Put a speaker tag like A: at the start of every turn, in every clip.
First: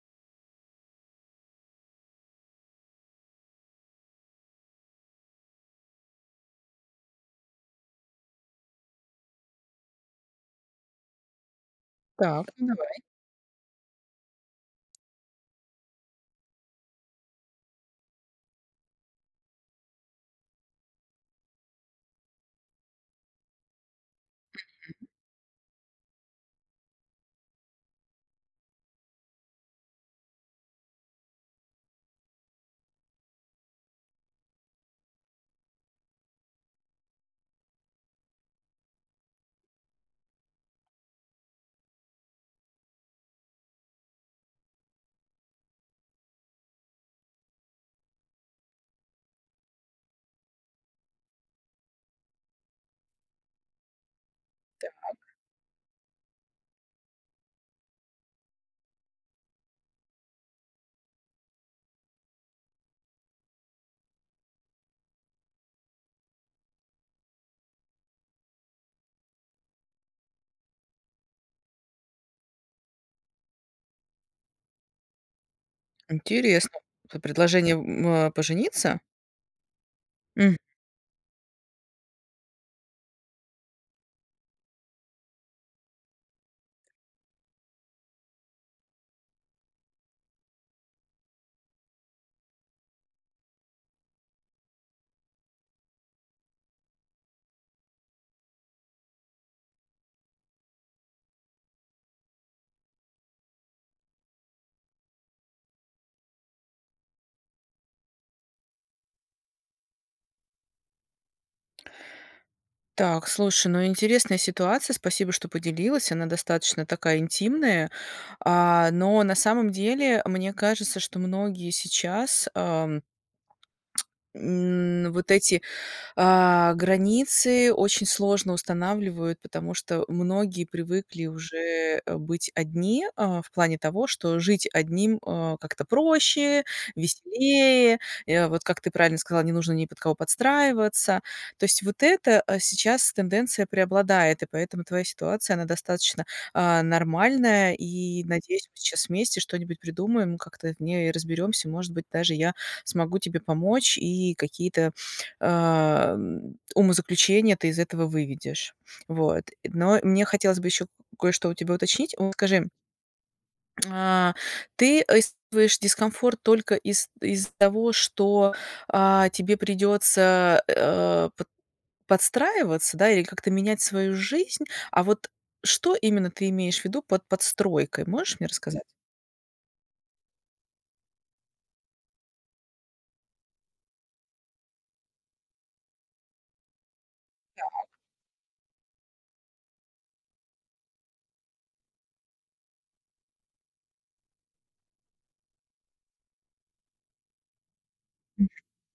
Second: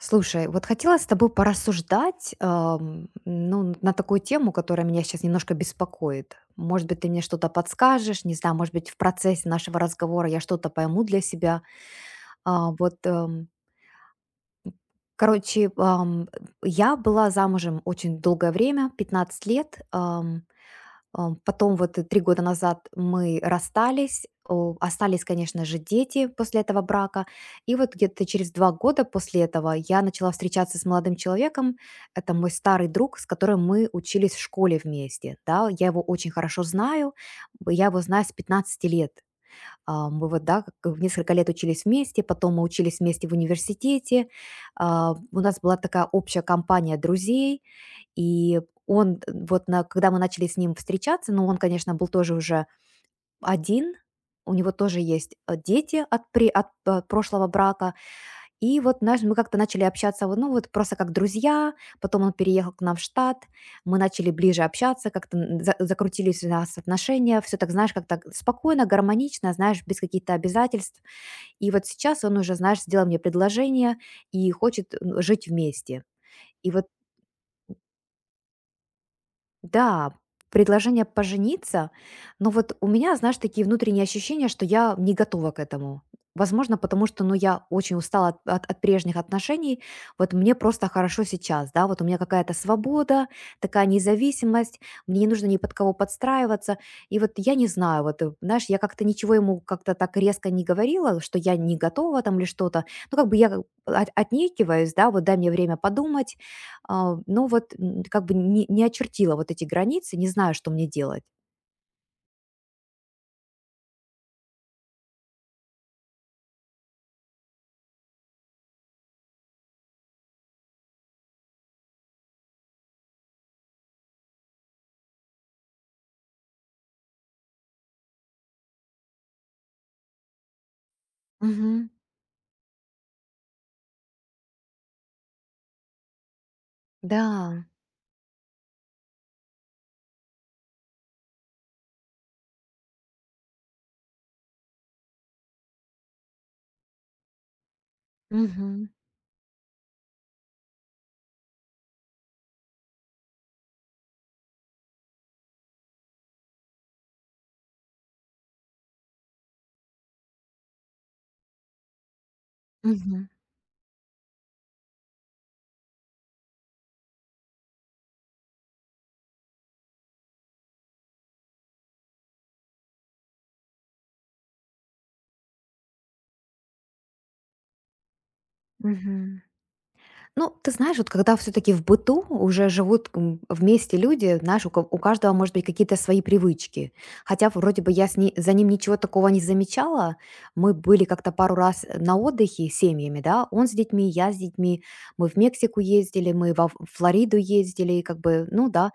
A: Слушай, вот хотела с тобой порассуждать, ну, на такую тему, которая меня сейчас немножко беспокоит. Может быть, ты мне что-то подскажешь, не знаю, может быть, в процессе нашего разговора я что-то пойму для себя.
B: Так, ну
A: А, вот,
B: давай.
A: короче, я была замужем очень долгое время, 15 лет. Потом вот, 3 года назад мы расстались. Остались, конечно же, дети после этого брака. И вот где-то через 2 года после этого я начала встречаться с молодым человеком. Это мой старый друг, с которым мы учились в школе вместе, да. Я его очень хорошо знаю. Б Я его знаю с 15 лет. Мы вот, да, как в несколько лет учились вместе, потом мы учились вместе в университете. У нас была такая общая компания друзей. И он, т вот на когда мы начали с ним встречаться, ну, он, конечно, был тоже уже один, у него тоже есть, дети от пре от п прошлого брака. И вот знаешь, мы как-то начали общаться, вот, ну, вот просто как друзья. Потом он переехал к нам в штат, мы начали ближе общаться, как-то, н за закрутились у нас отношения. Все так, знаешь, как-то спокойно, гармонично, знаешь, без каких-то обязательств. И вот сейчас он уже, знаешь, сделал мне предложение и хочет, н жить вместе. И
B: Интересно.
A: вот.
B: П предложение, пожениться?
A: Да,
B: М.
A: предложение пожениться, но вот у меня, знаешь, такие внутренние ощущения, что я не готова к этому. Возможно, потому что, ну, я очень устала от прежних отношений, вот мне просто хорошо сейчас, да, вот у меня какая-то свобода, такая независимость, мне не нужно ни под кого подстраиваться, и вот я не знаю, вот, знаешь, я как-то ничего ему как-то так резко не говорила, что я не готова там или что-то, ну, как бы я как бы отнекиваюсь, да, вот дай мне время подумать, ну вот, как бы не очертила вот эти границы, не знаю, что мне делать.
B: Так, слушай, ну интересная ситуация. Спасибо, что поделилась. Она достаточно такая интимная. Но на самом деле, мне кажется, что многие сейчас, вот эти границы очень сложно устанавливают, потому что многие привыкли
A: Мгм.
B: уже быть одни, в плане того, что жить одним как-то проще,
A: Да.
B: веселее. Вот как ты правильно сказала, не нужно ни под кого подстраиваться. То есть вот это сейчас тенденция преобладает, и поэтому твоя ситуация, она достаточно нормальная, и надеюсь, мы
A: Мгм.
B: сейчас вместе что-нибудь придумаем, как-то в ней разберемся, может быть, даже я смогу тебе помочь, и какие-то умозаключение ты из этого выведешь. Вот. Но мне хотелось бы еще кое-что у тебя уточнить. Вот скажи,
A: Мгм.
B: а, ты испытываешь дискомфорт только из того, что, тебе придется, подстраиваться, да, или как-то менять свою жизнь? А вот что именно ты имеешь в виду под подстройкой? Можешь мне рассказать?
A: Мгм. Ну, ты знаешь, вот когда все-таки в быту уже живут вместе люди, знаешь, у каждого, может быть, какие-то свои привычки. Хотя вроде бы я за ним ничего такого не замечала. Мы были как-то пару раз на отдыхе с семьями, да, он с детьми, я с детьми. Мы в Мексику ездили, мы во Флориду ездили, и как бы,
B: М.
A: ну да,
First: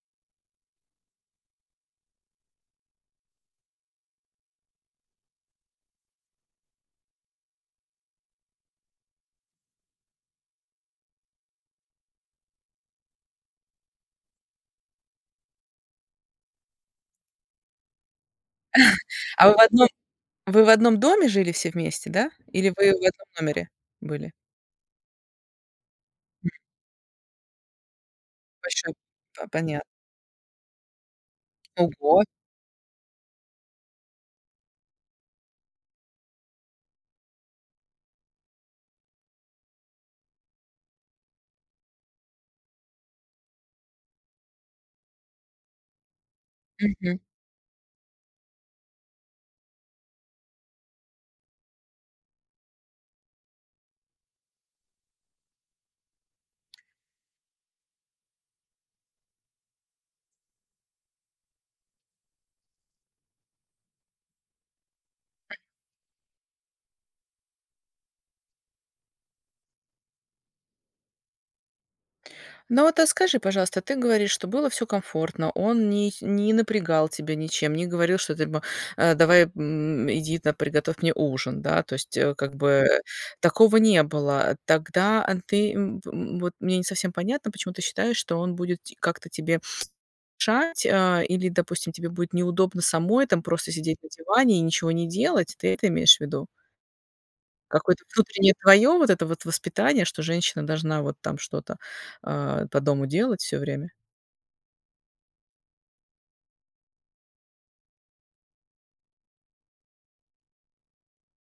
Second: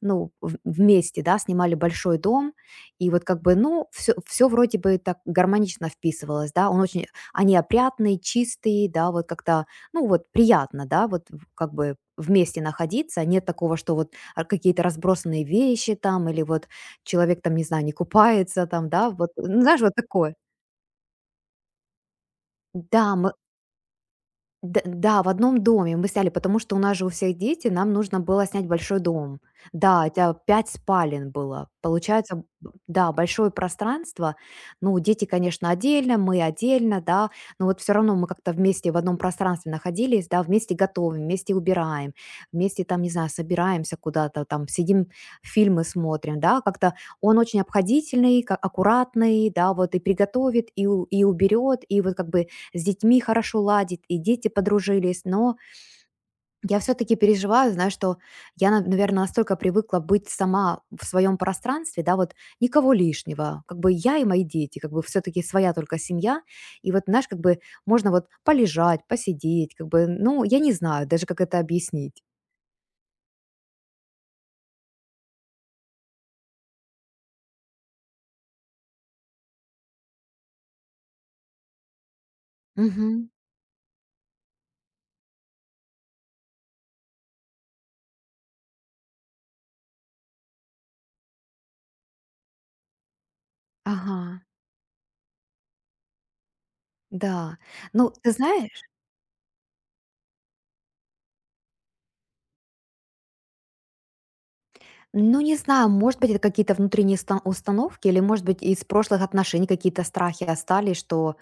A: ну, в вместе, да, снимали большой дом, и вот как бы, ну, все вроде бы так гармонично вписывалось, да. Он очень Они опрятные, чистые, да, вот как-то, ну, вот приятно, да, вот в как бы вместе находиться. Нет такого, что вот, какие-то разбросанные вещи там или вот человек там, не знаю, не купается там, да, вот,
B: А вы
A: ну,
B: в
A: знаешь,
B: одном
A: вот такое.
B: доме жили все вместе, да? Или вы в
A: Да,
B: одном
A: мы
B: номере были?
A: да, в одном доме мы сняли, потому что у нас же у всех дети, нам нужно было снять
B: Большой.
A: большой дом.
B: Понятно.
A: Да, у тебя 5 спален было.
B: Ого,
A: Получается, б да, большое пространство. Ну, дети, конечно, отдельно, мы отдельно, да, но вот все равно мы как-то вместе в одном пространстве находились, да, вместе готовим, вместе убираем, вместе там, не знаю, собираемся куда-то, там сидим, фильмы смотрим, да. Как-то
B: мгм.
A: он очень обходительный, ка аккуратный, да, вот и приготовит, и у и уберет, и вот как бы с детьми хорошо ладит, и дети подружились. Но я все-таки переживаю, знаю, что я, наверное, настолько привыкла быть сама в своем пространстве, да, вот никого лишнего. Как бы я и мои дети, как бы все-таки своя только семья. И вот, знаешь, как бы можно вот полежать, посидеть, как бы, ну, я не знаю даже, как это объяснить.
B: Ну вот, а скажи, пожалуйста, ты говоришь, что было все комфортно, он не напрягал тебя ничем, не говорил, что ты бы, давай, иди на приготовь мне ужин, да, то есть, как бы
A: Мгм.
B: такого не было. Тогда, ты, вот мне не совсем понятно, почему ты считаешь, что он будет те как-то тебе мешать, или, допустим, тебе будет неудобно самой там просто сидеть на
A: Ага,
B: диване и ничего не делать. Ты это имеешь в виду?
A: да.
B: Какое-то
A: Ну, ты
B: внутреннее
A: знаешь,
B: твое вот это вот воспитание, что женщина должна вот там что-то, по дому делать все время.
A: ну, не знаю, может быть, это какие-то внутренние установки, или, может быть, из прошлых отношений какие-то страхи остались, что,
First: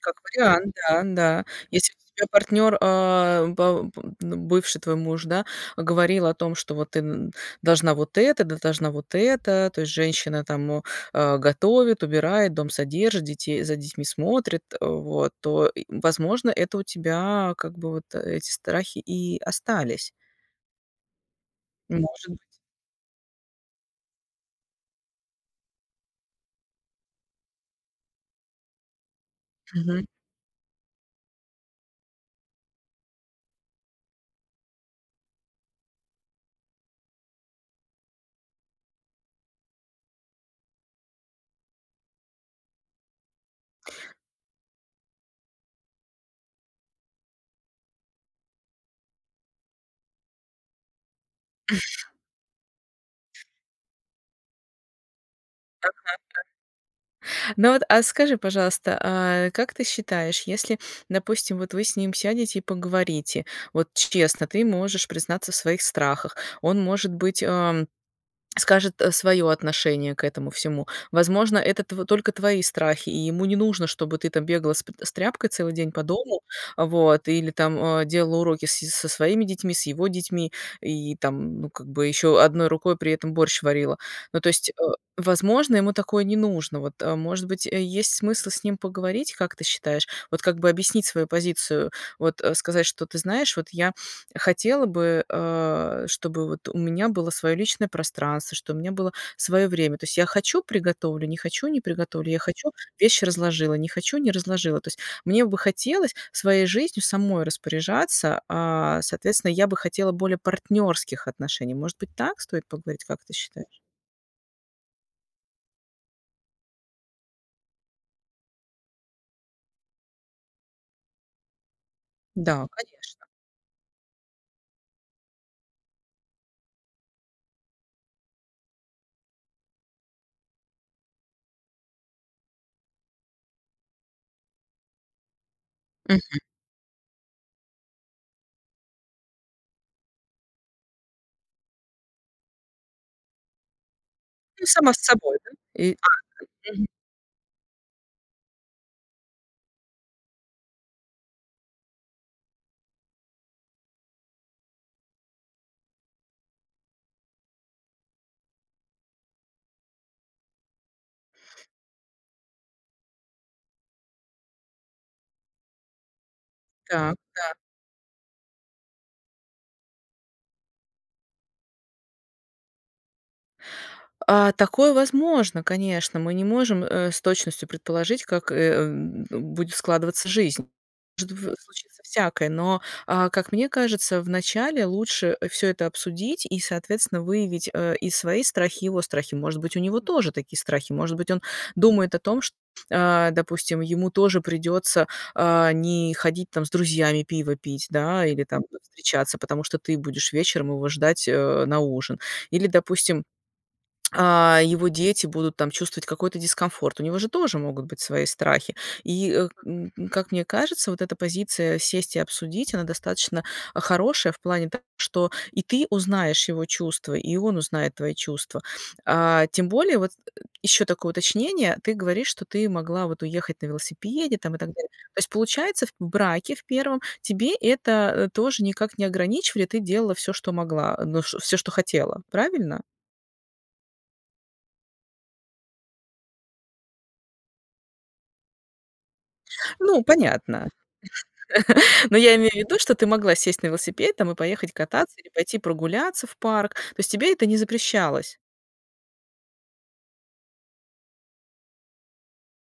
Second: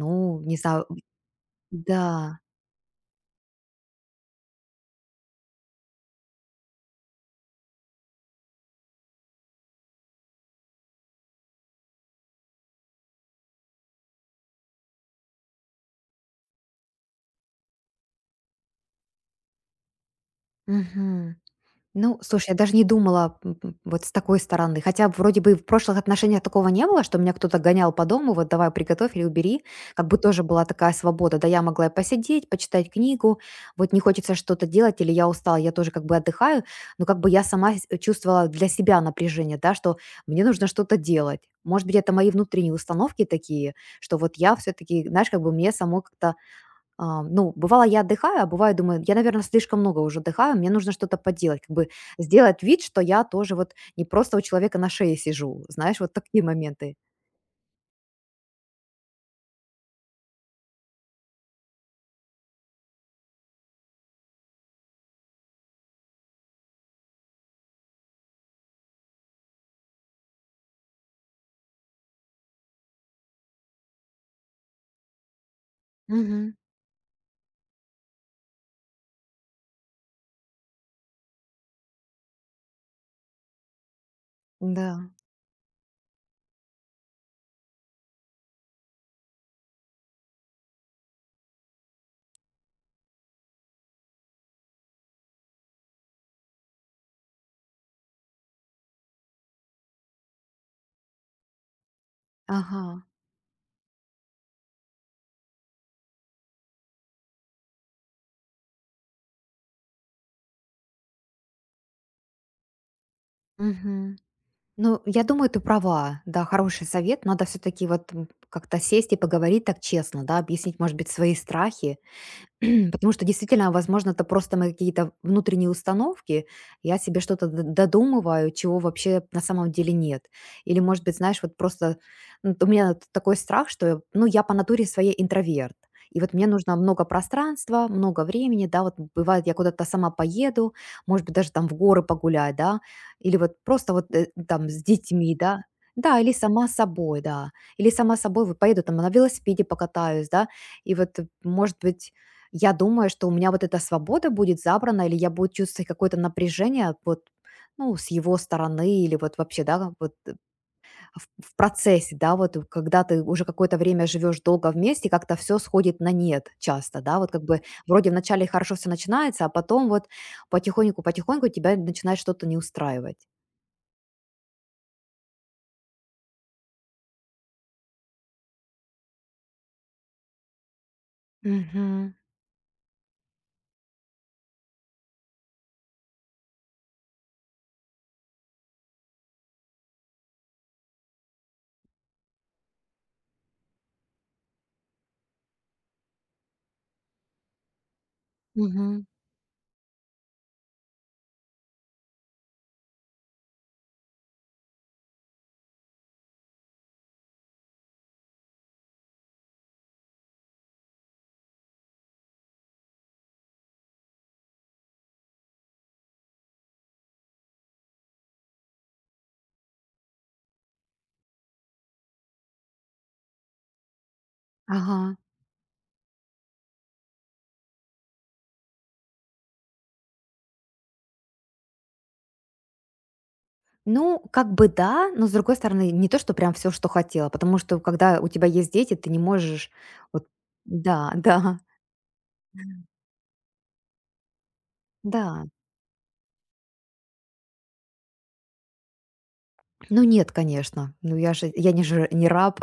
B: Как
A: не
B: вариант,
A: знаю.
B: да, да. Если у тебя
A: Да,
B: партнер, бывший твой муж, да, говорил о том, что вот ты, н должна вот это, да, должна вот это, то есть женщина там, готовит, убирает, дом содержит, детей за детьми смотрит, вот, возможно, это у тебя как бы вот эти страхи и остались.
A: мгм. Ну,
B: Может
A: слушай, я
B: быть.
A: даже не думала, вот с такой стороны. Хотя вроде бы в прошлых отношениях такого не было, что меня кто-то гонял по дому, вот давай приготовь или убери. Как бы тоже была такая свобода. Да, я могла и посидеть, почитать книгу, вот не хочется что-то делать, или я устала, я тоже как бы отдыхаю, но как бы я сама чувствовала для себя напряжение, да, что мне нужно что-то делать. Может быть, это мои внутренние установки такие, что вот я все-таки, знаешь, как бы мне само как-то. Ну, бывало, я отдыхаю, а бываю, думаю, я, наверное, слишком много уже отдыхаю, мне нужно что-то поделать, как бы сделать вид, что я тоже вот не просто у человека на шее сижу, знаешь, вот такие моменты.
B: Ну вот, а скажи, пожалуйста, а как ты считаешь, если, допустим, вот вы с ним сядете и поговорите, вот честно, ты можешь признаться в своих страхах, он, может быть, скажет своё отношение к этому всему. Возможно, это тв только твои страхи, и ему не нужно, чтобы ты там бегала с тряпкой целый день по дому,
A: Мгм.
B: вот, или там, делала уроки с со своими детьми, с его детьми, и там, ну, как бы еще одной рукой при этом борщ варила. Ну, то есть,
A: Да,
B: возможно, ему такое не нужно. Вот, может быть, есть смысл с ним поговорить, как ты считаешь? Вот как бы объяснить свою позицию, вот, сказать, что: "Ты знаешь, вот я хотела бы, чтобы вот у меня было свое личное пространство, что у меня было свое время. То есть я хочу- приготовлю, не хочу- не приготовлю, я хочу-
A: ага.
B: вещи разложила, не хочу- не разложила. То есть мне бы хотелось своей жизнью самой распоряжаться, соответственно, я бы хотела более партнерских отношений. Может быть, так стоит поговорить, как ты считаешь?"
A: Мгм. Ну, я думаю, ты права, да, хороший совет, надо все-таки вот как-то сесть и поговорить так честно, да, объяснить, может быть, свои страхи.
B: Да,
A: Потому что
B: конечно.
A: действительно, возможно, это просто мои какие-то внутренние установки. Я себе что-то додумываю, чего вообще на самом деле нет. Или, может быть, знаешь, вот просто ну, у меня такой страх, что ну, я по натуре своей интроверт. И вот
B: Мгм.
A: мне нужно много пространства, много времени, да, вот бывает, я куда-то сама поеду, может быть, даже там в горы погулять, да, или вот просто вот
B: Ну,
A: там с
B: сама с
A: детьми,
B: собой, да?
A: да,
B: И а,
A: да, или сама с
B: мгм.
A: собой, да, или сама собой вот поеду там на велосипеде покатаюсь, да, и вот, может быть, я думаю, что у меня вот эта свобода будет забрана, или я буду чувствовать какое-то напряжение вот, ну, с его стороны, или вот вообще, да, вот в процессе, да, вот когда ты уже какое-то время живешь долго вместе, как-то все сходит на нет часто, да, вот как бы вроде вначале хорошо все начинается, а потом вот потихоньку-потихоньку тебя начинает что-то не устраивать.
B: Такое возможно, конечно. Мы не можем, с точностью предположить, как, будет складываться жизнь. Может в случиться
A: Мгм.
B: всякое, но, как мне кажется, вначале лучше все это обсудить и, соответственно, выявить, и свои страхи, его страхи. Может быть, у него тоже такие страхи. Может быть, он думает о том, что, допустим, ему тоже придется, не ходить там с друзьями пиво пить, да, или там
A: Мгм.
B: встречаться, потому что ты будешь вечером его ждать, на ужин. Или, допустим, его дети будут там чувствовать какой-то дискомфорт. У него же тоже могут быть свои страхи. И, как мне кажется, вот эта позиция сесть и обсудить, она достаточно хорошая в плане того, что и ты узнаешь его чувства, и он узнает твои чувства. Тем более, вот еще такое уточнение, ты говоришь, что ты могла вот уехать на велосипеде там и так далее.
A: Ага.
B: То есть, получается, в браке в первом тебе это тоже никак не ограничивали, ты делала все, что могла, ну, все, что хотела, правильно?
A: Ну, как бы да, но с другой стороны, не то, что прям все, что хотела, потому что когда у тебя есть дети, ты не можешь
B: Ну,
A: вот.
B: понятно.
A: Да, да,
B: Но я имею в виду, что ты могла сесть на велосипед там и поехать кататься или
A: да.
B: пойти прогуляться в парк. То есть тебе это не запрещалось.
A: Ну нет, конечно, ну я же я не же не раб.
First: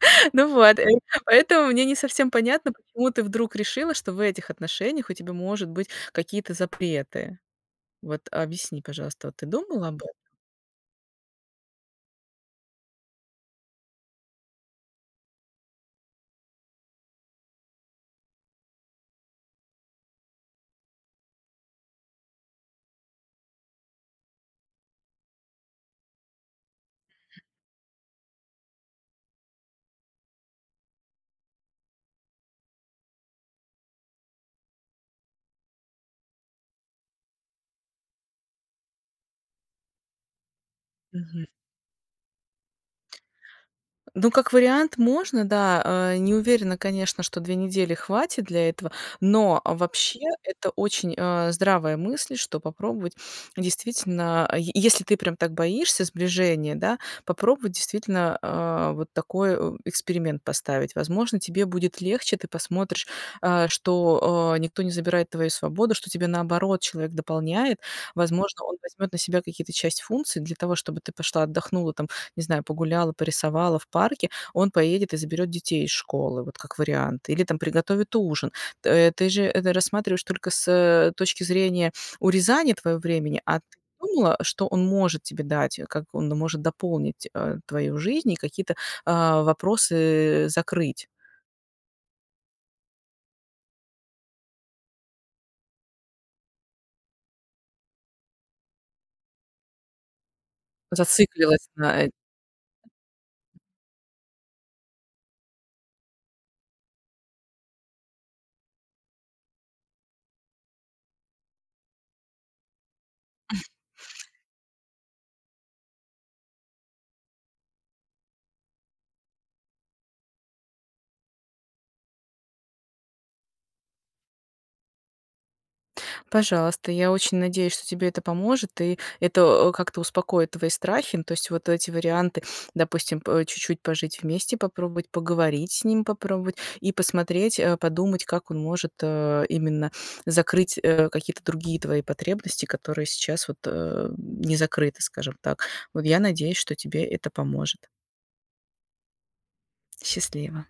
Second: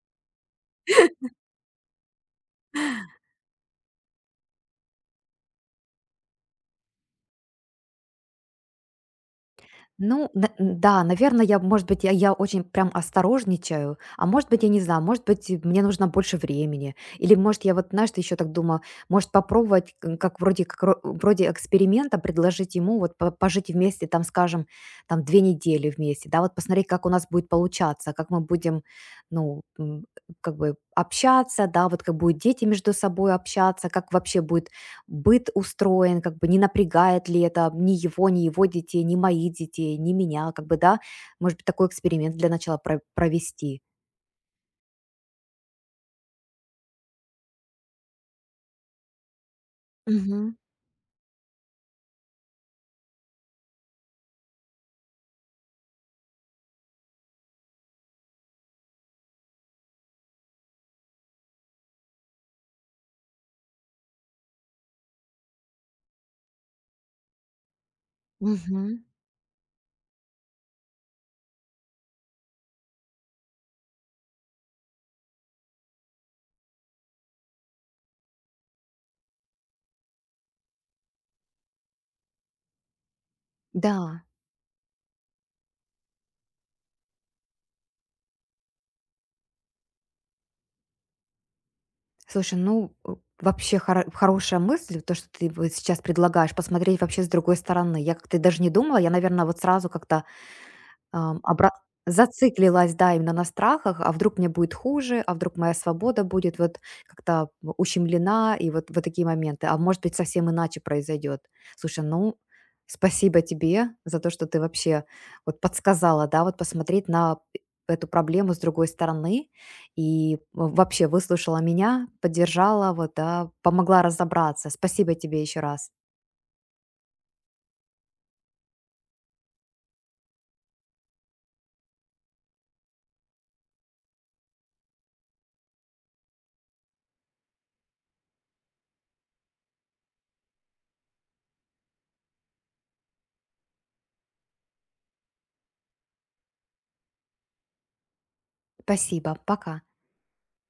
B: Ну вот, поэтому мне не совсем понятно, почему ты вдруг решила, что в этих отношениях у тебя может быть какие-то запреты. Вот объясни, пожалуйста, вот ты думала об
A: Ну, да, наверное, я, может быть, я очень прям осторожничаю, а может быть, я не знаю, может быть, и мне нужно больше времени, или, может, я вот, знаешь, ты еще так думаю, может, попробовать, как вроде, вроде эксперимента предложить ему вот пожить вместе, там, скажем, там, 2 недели вместе, да, вот посмотреть, как у нас будет получаться, как мы будем, ну, как бы общаться, да, вот как будут дети между собой общаться, как вообще будет быт устроен, как бы не напрягает ли это ни его, ни его детей, ни моих детей, ни меня, как бы, да.
B: этом?
A: Может быть, такой эксперимент для начала провести.
B: Ну, как вариант, можно, да. Не уверена, конечно, что 2 недели хватит для этого, но вообще
A: Мгм.
B: это очень, здравая мысль, что попробовать действительно, е если ты прям так боишься сближения, да, попробовать действительно, вот такой, эксперимент поставить. Возможно, тебе будет легче, ты посмотришь, что, никто не забирает твою свободу, что тебе, наоборот, человек дополняет. Возможно, он
A: Мгм.
B: возьмет на себя какие-то часть функций для того, чтобы ты пошла отдохнула там, не знаю, погуляла, порисовала в парке, он поедет и заберет детей из школы, вот как вариант. Или там приготовит ужин. Ты же это рассматриваешь только с, точки зрения урезания твоего времени, а ты
A: Да,
B: думала, что он может тебе дать, как он может дополнить, твою жизнь и какие-то, вопросы закрыть?
A: слушай, ну вообще хорошая мысль, то, что ты вот сейчас предлагаешь, посмотреть вообще с другой стороны. Я как-то даже не думала, я, наверное, вот сразу как-то.
B: Зациклилась
A: Обра
B: на
A: зациклилась, да, именно на страхах: "А вдруг мне будет хуже? А вдруг моя свобода будет вот как-то ущемлена?" И вот такие моменты. "А может быть, совсем иначе произойдет". Слушай, ну, спасибо тебе за то, что ты вообще вот подсказала, да, вот посмотреть на эту проблему с другой стороны и вообще выслушала меня, поддержала, вот, да, помогла разобраться. Спасибо тебе еще раз.
B: Пожалуйста, я очень надеюсь, что тебе это поможет, и это, как-то успокоит твои страхи. Ну, то есть вот эти варианты, допустим, п чуть-чуть пожить вместе, попробовать поговорить с ним, попробовать и посмотреть, подумать, как он может, именно закрыть, какие-то другие твои потребности, которые сейчас вот, не закрыты, скажем так. Вот я надеюсь, что тебе это поможет.
A: Спасибо, пока.
B: Счастливо.